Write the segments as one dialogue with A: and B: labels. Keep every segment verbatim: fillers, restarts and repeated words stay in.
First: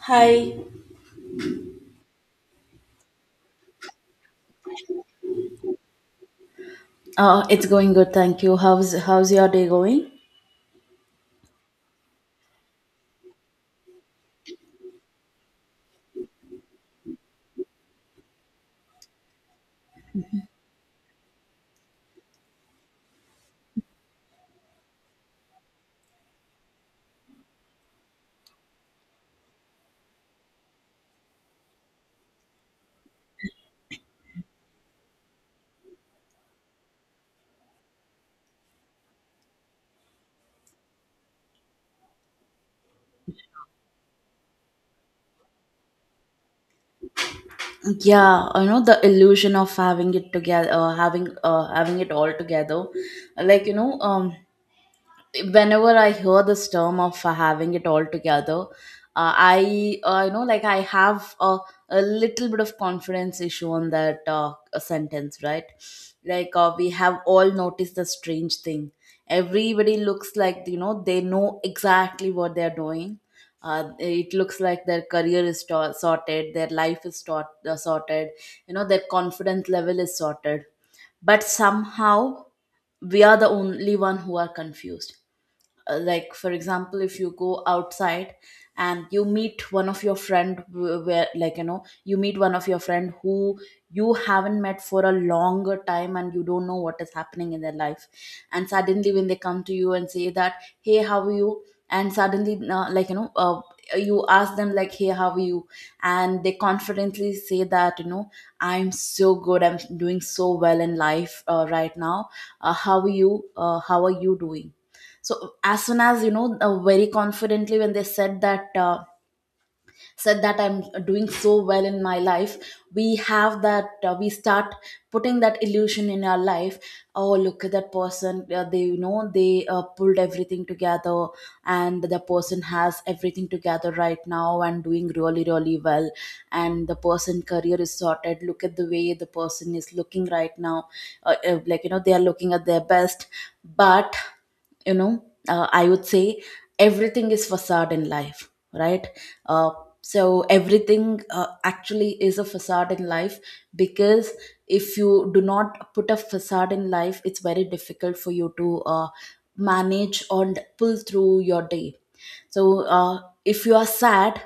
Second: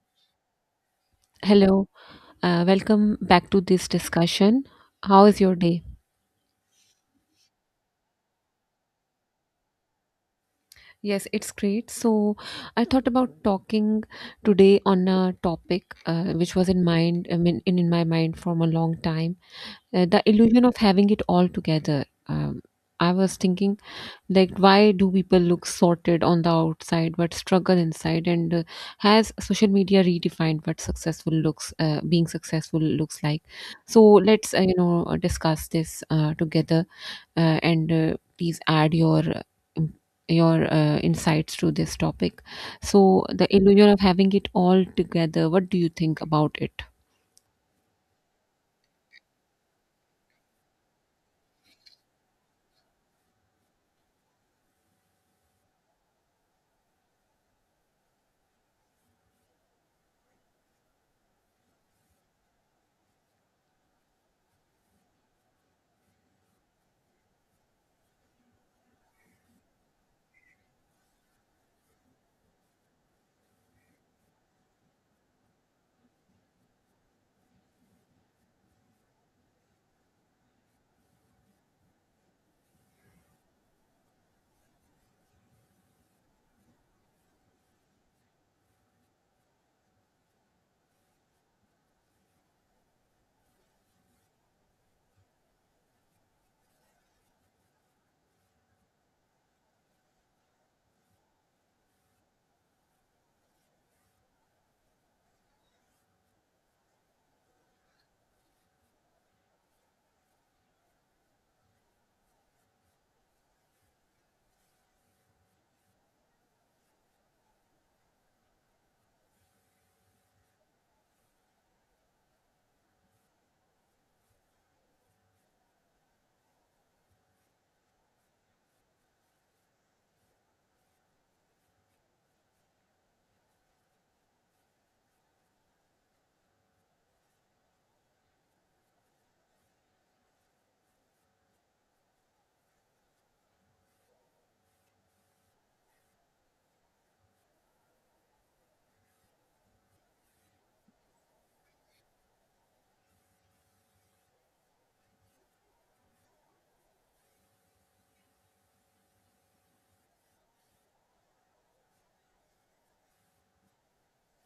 A: Hi,
B: Hello, uh, welcome back to this discussion. How is your day?
A: uh, it's going good, thank you. How's how's your day going?
B: Yes, it's great. So, I thought about talking today on a topic uh, which was in mind, I mean, in, in my mind from a long time, uh, the illusion of having it all together. Um, I was thinking, like, why do people look sorted on the outside but struggle inside? And uh, has social media redefined what successful looks, uh, being successful looks like? So let's uh, you know discuss this uh, together uh, and uh, please add your uh, im- your uh, insights to this topic. So the illusion of having it all together. What do you think about it?
A: Yeah, you know the illusion of having it together, uh, having uh, having it all together, like you know, um, whenever I hear this term of uh, having it all together, uh, I uh, you know like I have a, a little bit of confidence issue on that uh, sentence, right? Like uh, we have all noticed the strange thing. Everybody looks like you know they know exactly what they're doing. Uh, it looks like their career is to- sorted, their life is sort- uh, sorted, you know, their confidence level is sorted. But somehow we are the only one who are confused uh, like for example if you go outside and you meet one of your friend wh- where like you know you meet one of your friend who you haven't met for a longer time and you don't know what is happening in their life, and suddenly when they come to you and say that, hey, how are you, and suddenly uh, like you know uh, you ask them like, hey, how are you, and they confidently say that, you know, I'm so good, I'm doing so well in life uh, right now. Uh, how are you? Uh, how are you doing? So, as soon as you know uh, very confidently when they said that uh, said that I'm doing so well in my life, we have that uh, we start putting that illusion in our life. Oh, look at that person, uh, they, you know, they uh, pulled everything together, and the person has everything together right now and doing really really well, and the person career is sorted, look at the way the person is looking right now, uh, uh, like you know they are looking at their best. But, you know, uh, I would say everything is facade in life, right? uh, so everything uh, actually is a facade in life, because if you do not put a facade in life, it's very difficult for you to uh, manage and pull through your day. So, uh, if you are sad,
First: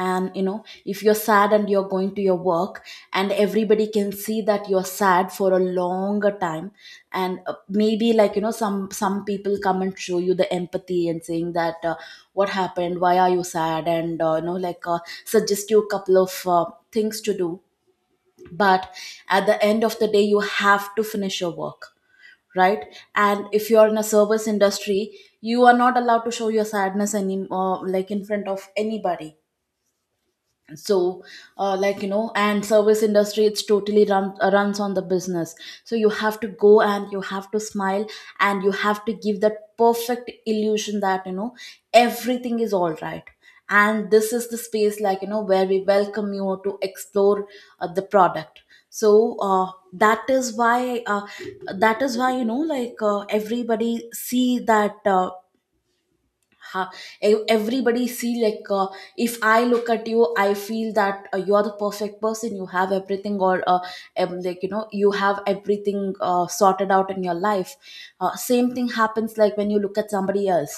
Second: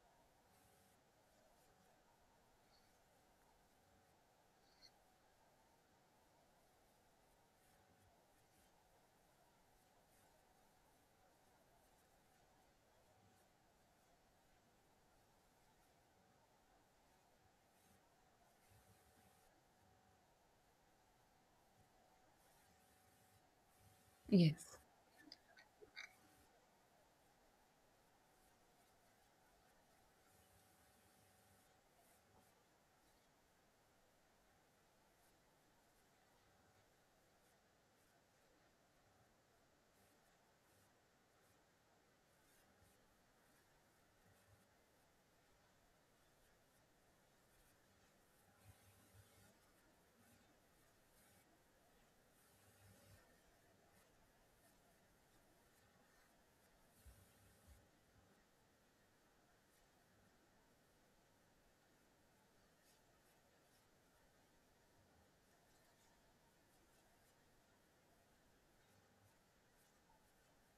A: and you know, if you're sad and you're going to your work, and everybody can see that you're sad for a longer time, and uh, maybe like you know some some people come and show you the empathy and saying that, uh, what happened, why are you sad, and uh, you know like uh, suggest you a couple of uh, things to do. But at the end of the day, you have to finish your work, right? And if you're in a service
B: Yes.
A: industry, you are not allowed to show your sadness any, uh, like in front of anybody. So, uh, like you know and service industry, it's totally run, uh, runs on the business. So you have to go and you have to smile, and you have to give that perfect illusion that, you know, everything is all right, and this is the space, like you know, where we welcome you to explore uh, the product. So uh, that is why uh, that is why you know like uh, everybody see that uh, ha- ev- everybody see like, uh, if I look at you, I feel that uh, you are the perfect person, you have everything, or uh, um, like you know you have everything uh, sorted out in your life. Uh, same thing happens like when you look at somebody else,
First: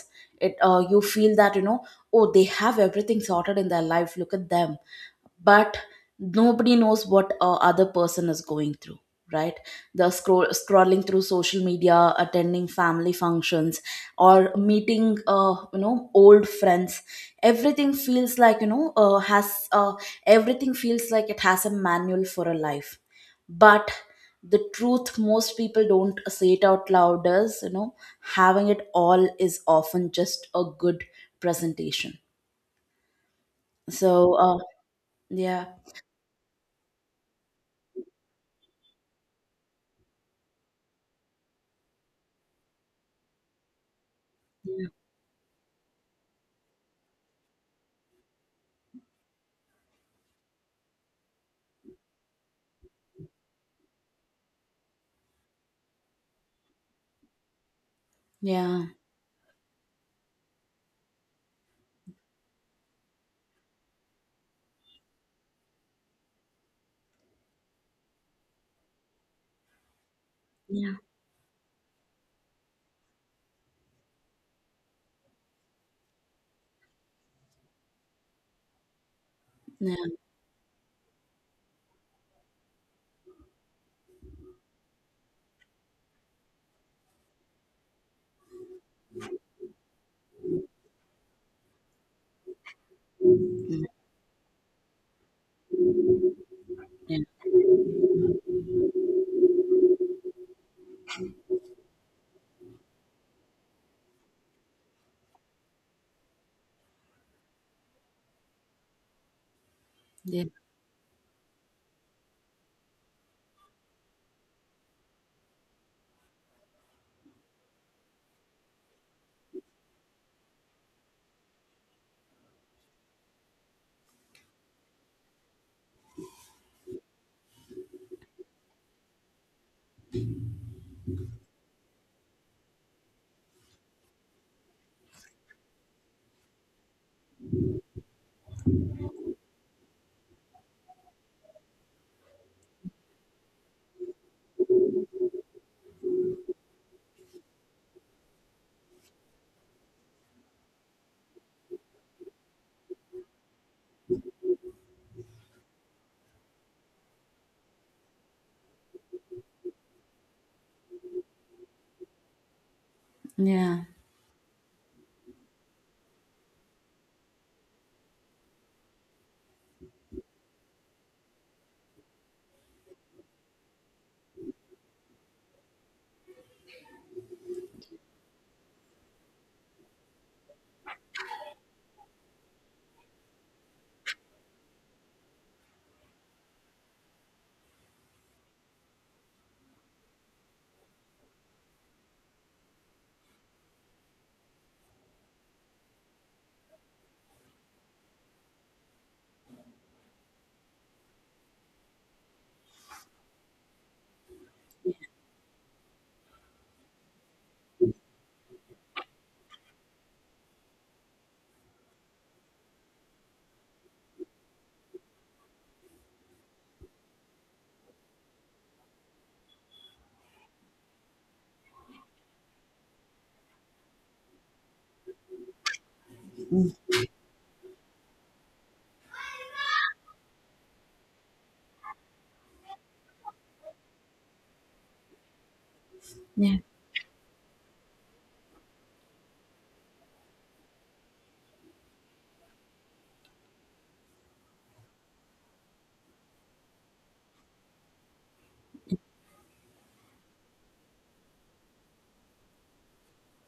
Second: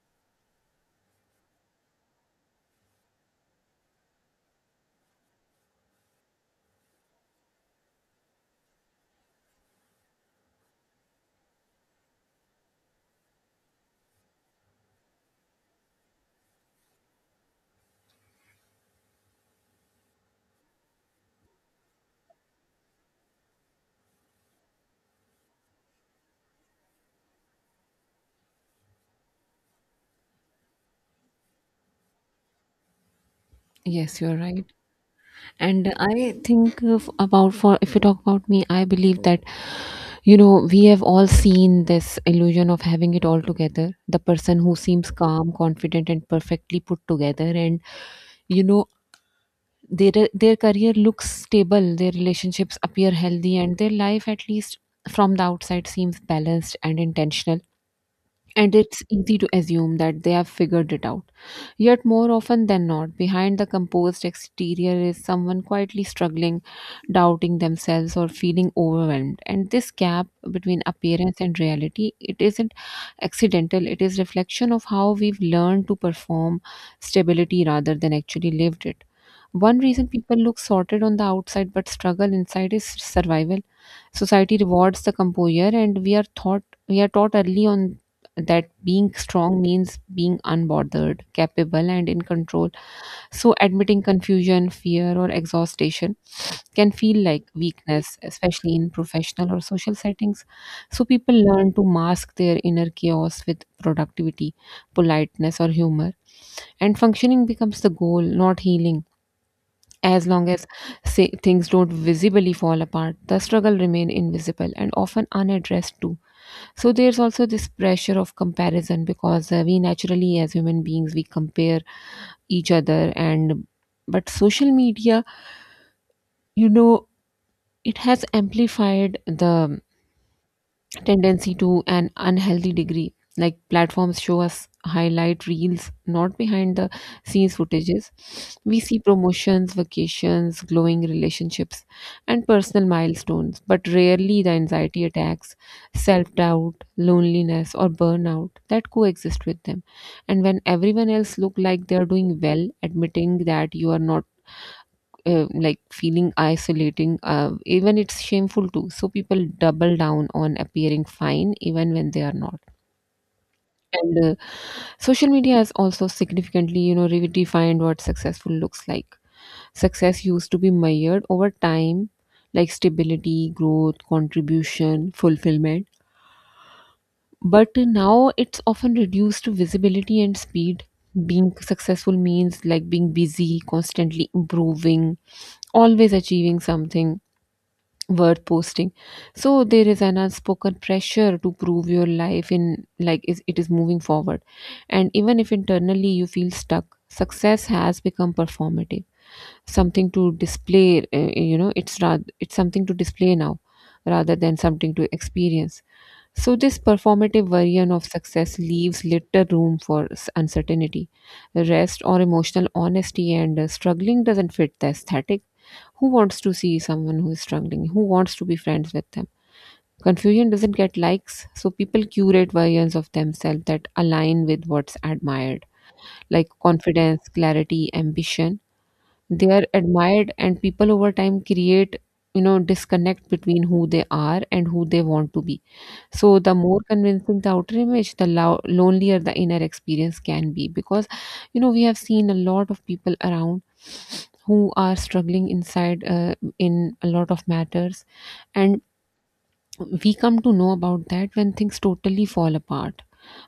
A: it uh, you feel that you know, oh, they have everything sorted in their life, look at them. But nobody knows what a other person is going through, right? The scroll scrolling through social media, attending family functions, or meeting uh, you know old friends, everything feels like you know uh, has uh, everything feels like it has a manual for a life. But the truth most people don't say it out loud is, you know, having it all is often just a good presentation.
B: Yes,
A: So,
B: you're
A: uh,
B: right.
A: yeah,
B: And I think of about for if you talk about me, I believe that you know we have all seen this illusion of having it all together. The person who seems calm, confident, and perfectly put together, and you know, their their career looks stable, their relationships appear healthy, and their life, at least from the outside, seems balanced and intentional, and
A: yeah,
B: it's easy to assume that they have figured it out, yet more often than not, behind the composed exterior is someone quietly struggling, doubting themselves or feeling overwhelmed. And this gap between
A: yeah.
B: appearance and reality, it isn't accidental, it is reflection of how we've learned to perform stability rather than actually lived it. One
A: Yeah,
B: reason people look sorted on the outside but struggle inside is survival. Society rewards the composure, and we are taught we are taught early on that being strong means being unbothered, capable, and in control. So,
A: mm,
B: admitting confusion, fear, or exhaustion can feel
A: yeah,
B: like weakness, especially in professional or social settings. So, people learn to mask their inner chaos with productivity, politeness, or humor, and functioning becomes the goal, not healing. As
A: yeah,
B: long as, say, things don't visibly fall apart, the struggle remain invisible and often unaddressed too. So there's also this pressure of comparison, because uh, we naturally, as human beings, we compare each other. And but social media, you know, it has amplified the tendency to an unhealthy degree. Like platforms show us highlight reels, not behind the scenes footages. We see promotions, vacations, glowing relationships, and personal milestones, but rarely the anxiety attacks, self doubt, loneliness, or burnout that coexist with them. And when everyone else look like they are doing well, admitting that you are not uh, like feeling isolating, uh, even it's shameful too, so people double down on appearing fine even when they are not.
A: yeah,
B: And uh, Social media has also significantly, you know, redefined what successful looks like. Success used to be measured over time, like stability, growth, contribution, fulfillment, but now it's often reduced to visibility and speed. Being successful means like being busy, constantly improving, always achieving something worth posting. So there is an unspoken pressure to prove your life in like is, it is moving forward, and even if internally you feel stuck, success has become performative, something to display, uh, you know, it's rather, it's something to display now rather than something to experience. So this performative version of success leaves little room for s- uncertainty, rest, or emotional honesty, and uh, struggling doesn't fit the aesthetic. Who wants to see someone who is struggling? Who wants to be friends with them? Confusion doesn't get likes, so people curate versions of themselves that align with what's admired, like confidence, clarity, ambition. They are admired, and people over time create, you know, disconnect between who they are and who they want to be. So, the
A: yeah,
B: more convincing the outer image, the lo- lonelier the inner experience can be. Because, you know, we have seen a lot of people around who are struggling inside uh, in a lot of matters. And we come to know about that when things totally fall apart.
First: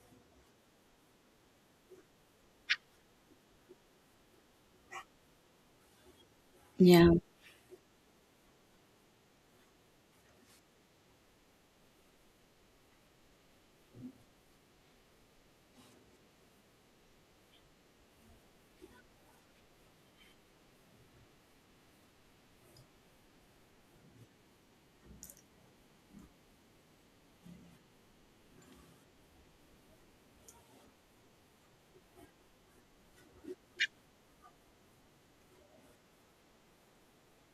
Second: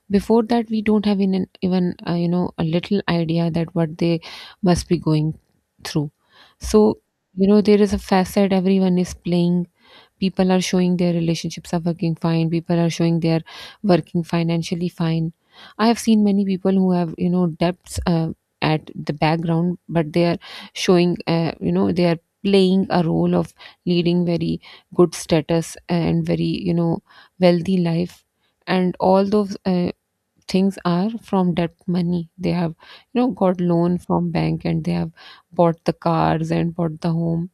B: Before that, we don't have in even, uh, you know, a little idea that what they must be going through. So,
A: yeah.
B: you know, there is a facet everyone is playing. People are showing their relationships are working fine, people are showing they're working financially fine. I have seen many people who have, you know, debts uh, at the background, but they are showing, uh, you know, they are playing a role of leading very good status and very, you know, wealthy life, and all those uh, things are from debt money. They have, you know, got loan from bank, and they have bought the cars and bought the home,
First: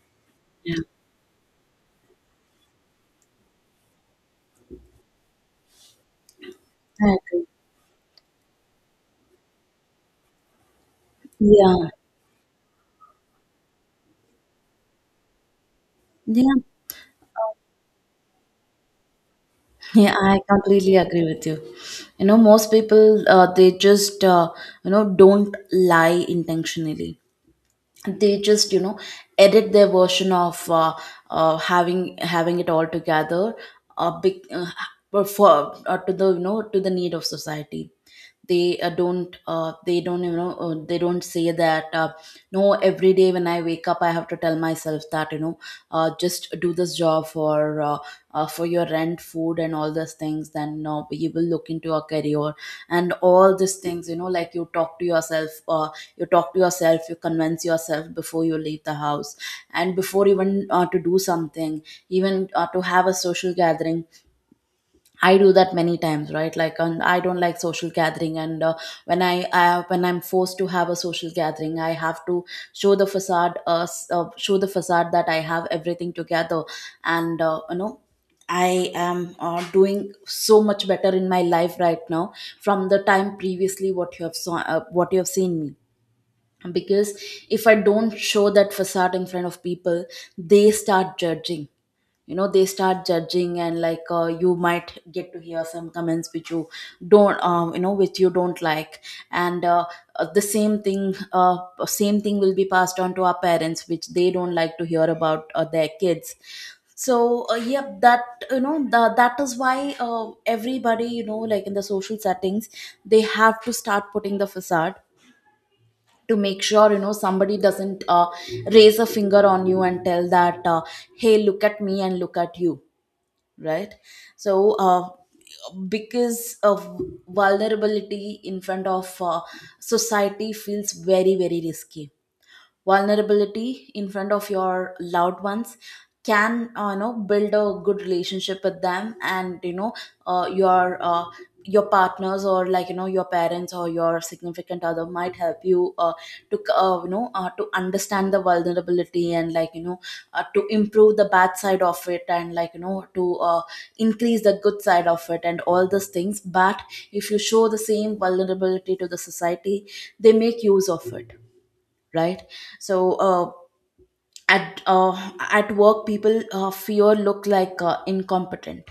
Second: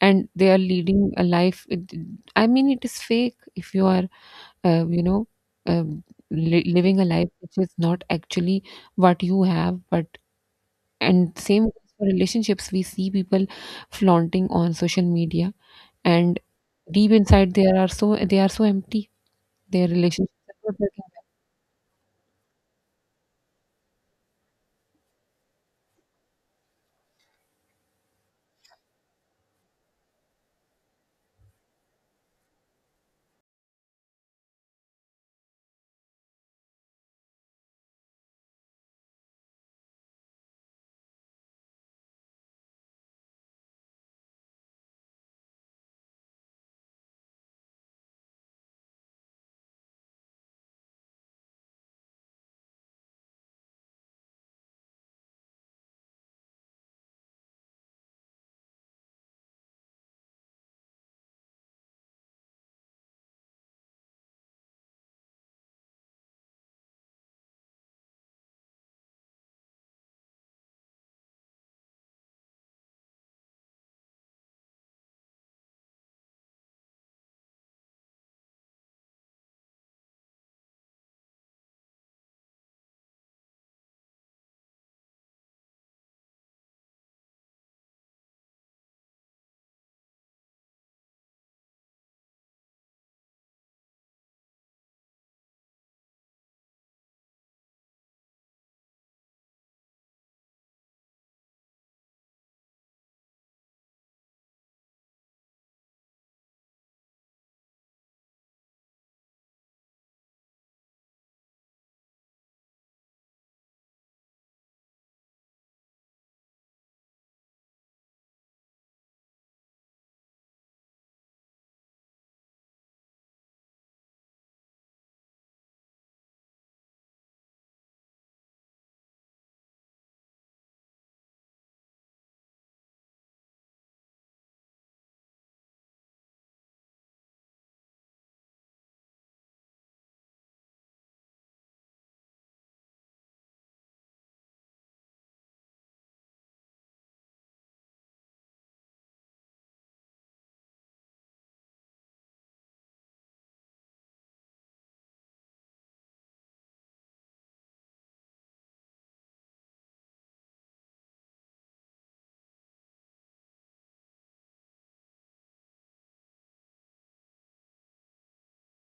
B: and they are leading a life it- I mean, it is fake. If you are uh, you know, um, li- living a
A: I
B: life
A: agree.
B: which is not actually what you have, but and same goes
A: Yeah,
B: for relationships. We see people flaunting on social media, and
A: yeah,
B: deep inside they are so, they are so empty, their
A: yeah.
B: relationships
A: I
B: are not
A: completely
B: working.
A: agree with you. You know, most people, uh, they just uh, you know, don't lie intentionally. They just, you know, edit their version of, uh, uh, having having it all together, uh, big, uh, for for- uh, to the, you know, to the need of society. They uh, don't uh, they don't, you know uh, they don't say that, uh, no, every day when I wake up, I have to tell myself that, you know, uh, just do this job for, uh, uh, for your rent, food and all those things, then uh, you will look into a career and all these things, you know, like you talk to yourself, uh, you talk to yourself, you convince yourself before you leave the house and before even uh, to do something, even uh, to have a social gathering. I do that many times, right? Like, and I don't like social gathering, and uh, when I, I when I'm forced to have a social gathering, I have to show the facade, uh, s- uh, show the facade that I have everything together, and uh, you know, I am uh, doing so much better in my life right now from the time previously what you have saw, uh, what you have seen me. Because if I don't show that facade in front of people, they start judging, you know, they start judging, and like uh, you might get to hear some comments which you don't um, you know which you don't like. And uh, uh, the same thing uh, same thing will be passed on to our parents, which they don't like to hear about uh, their kids. So uh, yep, that you know the, that is why uh, everybody, you know, like in the social settings, they have to start putting the facade to make sure, you know, somebody doesn't uh, raise a finger on you and tell that, uh, hey, look at me and look at you, right? So uh, because of vulnerability in front of uh, society feels very very risky. Vulnerability in front of your loved ones can, uh, you know, build a good relationship with them, and you know uh, your uh, your partners, or like you know your parents or your significant other might help you uh, to uh, you know uh, to understand the vulnerability, and like you know uh, to improve the bad side of it, and like you know to uh, increase the good side of it and all those things. But if you show the same vulnerability to the society, they make use of it, right? So uh, at uh, at work, people uh, fear look like uh, incompetent.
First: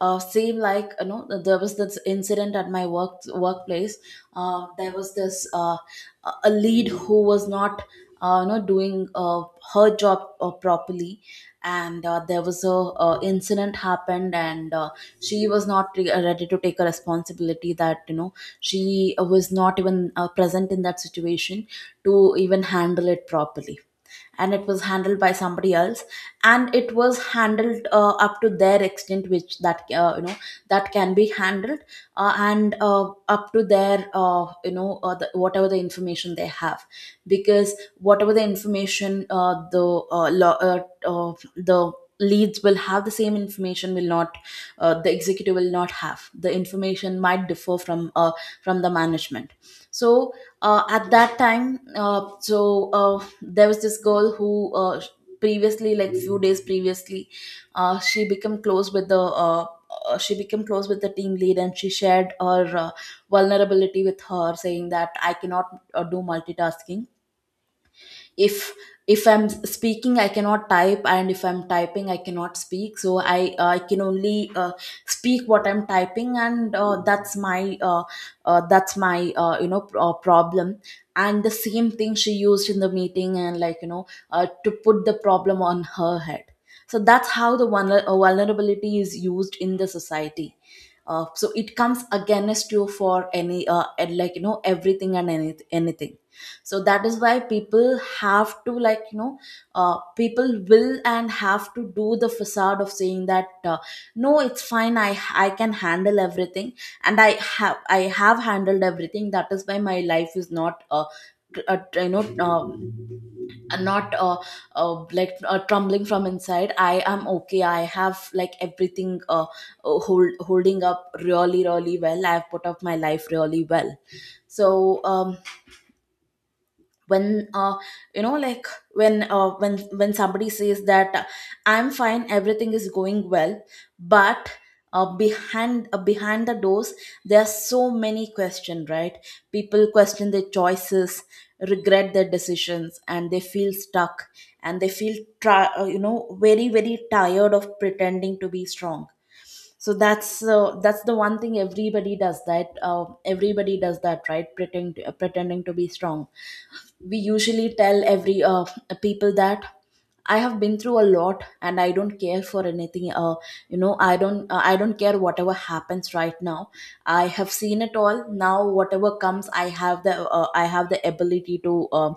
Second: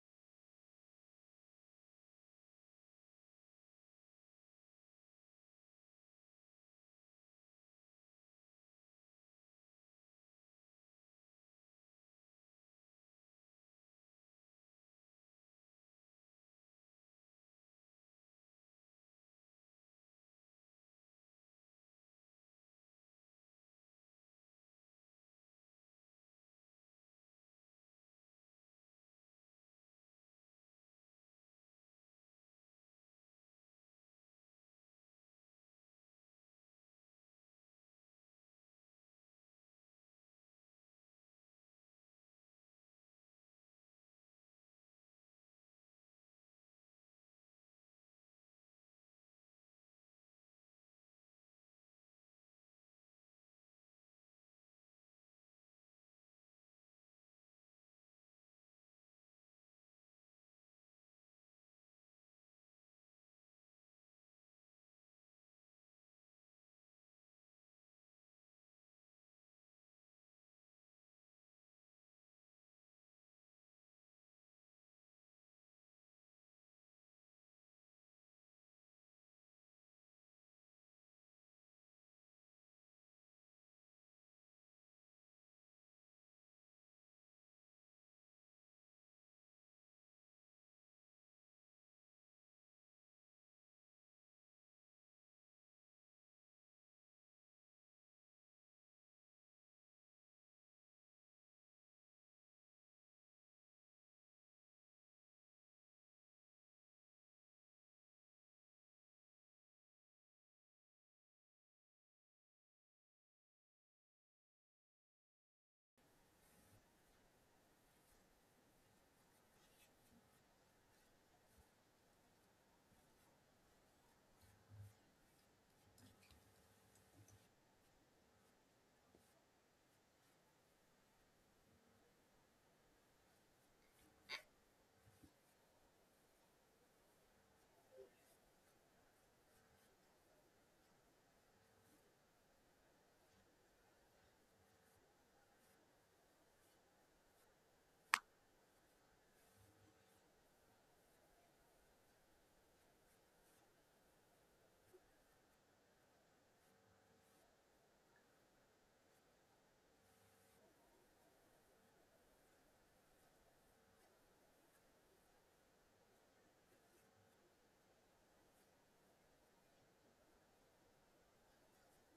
A: uh, Same, like you know, there was this incident at my work workplace. Uh, there was this uh, a a lead who was not uh, you know doing uh, her job uh, properly, and uh, there was a uh, incident happened, and uh, she was not re- ready to take a responsibility, that you know she was not even uh, present in that situation to even handle it properly, and it was handled by somebody else, and it was handled uh, up to their extent which that uh, you know, that can be handled, uh, and uh, up to their uh, you know uh, the, whatever the information they have. Because whatever the information, uh, the uh, law, uh, uh, the leads will have the same information, will not, uh, the executive will not have the information, might differ from, uh, from the management. So uh, at that time uh, so uh, there was this girl who uh, previously, like few days previously, uh, she became close with the uh, uh, she became close with the team lead, and she shared her uh, vulnerability with her, saying that I cannot uh, do multitasking. if if I'm speaking I cannot type, and if I'm typing I cannot speak, so i uh, I can only uh, speak what I'm typing, and uh, that's my uh, uh, that's my uh, you know pr- uh, problem. And the same thing she used in the meeting, and like you know uh, to put the problem on her head. So that's how the vulner- uh, vulnerability is used in the society. Uh, so it comes against you for any, uh, and like you know, everything and any- anything. So that is why people have to, like you know, uh, people will and have to do the facade of saying that, uh, no, it's fine, i I can handle everything, and i have I have handled everything, that is why my life is not, uh, tr- uh, you know, um, not uh, uh, like uh, trembling from inside, I am okay, I have like everything, uh, uh, hold, holding up really really well, I've put up my life really well. So, um, when uh, you know like, when uh, when when somebody says that, uh, I'm fine, everything is going well, but uh, behind uh, behind the doors there are so many questions, right? People question their choices, regret their decisions, and they feel stuck, and they feel tri- uh, you know very very tired of pretending to be strong. So that's uh, that's the one thing everybody does, that uh, everybody does that, right? Pretending to, pretending to be strong. We usually tell every uh, people that I have been through a lot, and I don't care for anything, uh, you know, i don't uh, I don't care whatever happens right now, I have seen it all, now whatever comes, I have the, uh, I have the ability to uh,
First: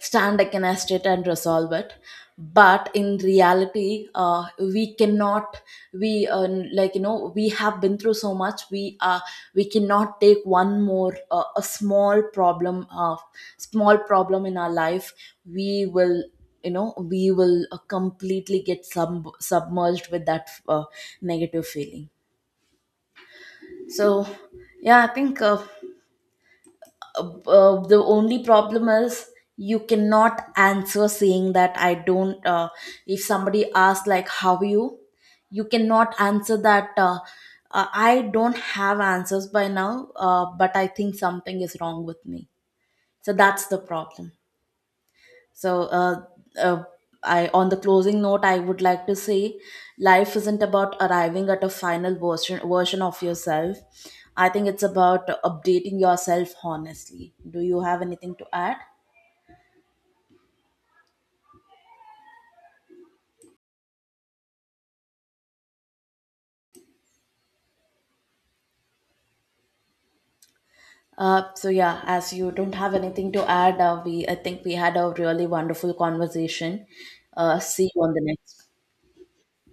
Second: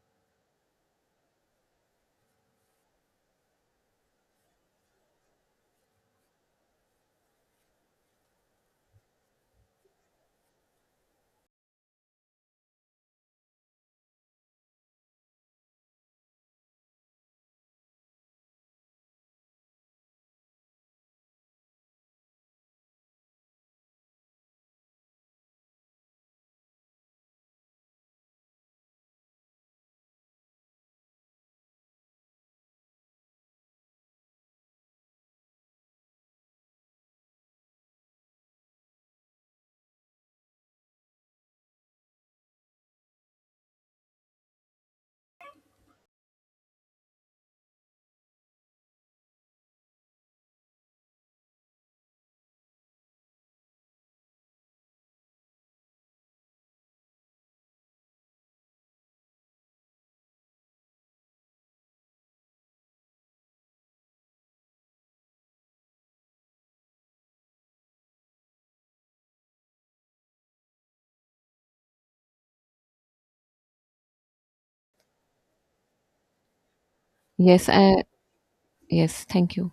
A: stand against it and resolve it. But in reality, uh, we cannot. We uh, Like you know, we have been through so much, we uh, we cannot take one more, uh, a small problem uh, small problem in our life. We will, you know, we will uh, completely get sub- submerged with that uh, negative feeling. So yeah, I think uh, uh, the only problem is you cannot answer saying that I don't, uh, if somebody asks like how are you, you cannot answer that, uh, uh, I don't have answers by now, uh, but I think something is wrong with me. So that's the problem. So, uh, uh, I, on the closing note, I would like to say, life isn't about arriving at a final version version of yourself. I think it's about updating yourself honestly. Do you have anything to add? Uh, so yeah, as you don't have anything to add, uh, we I think we had a really wonderful conversation. Uh,
B: Yes,
A: see
B: uh,
A: you on the next.
B: yes, thank you.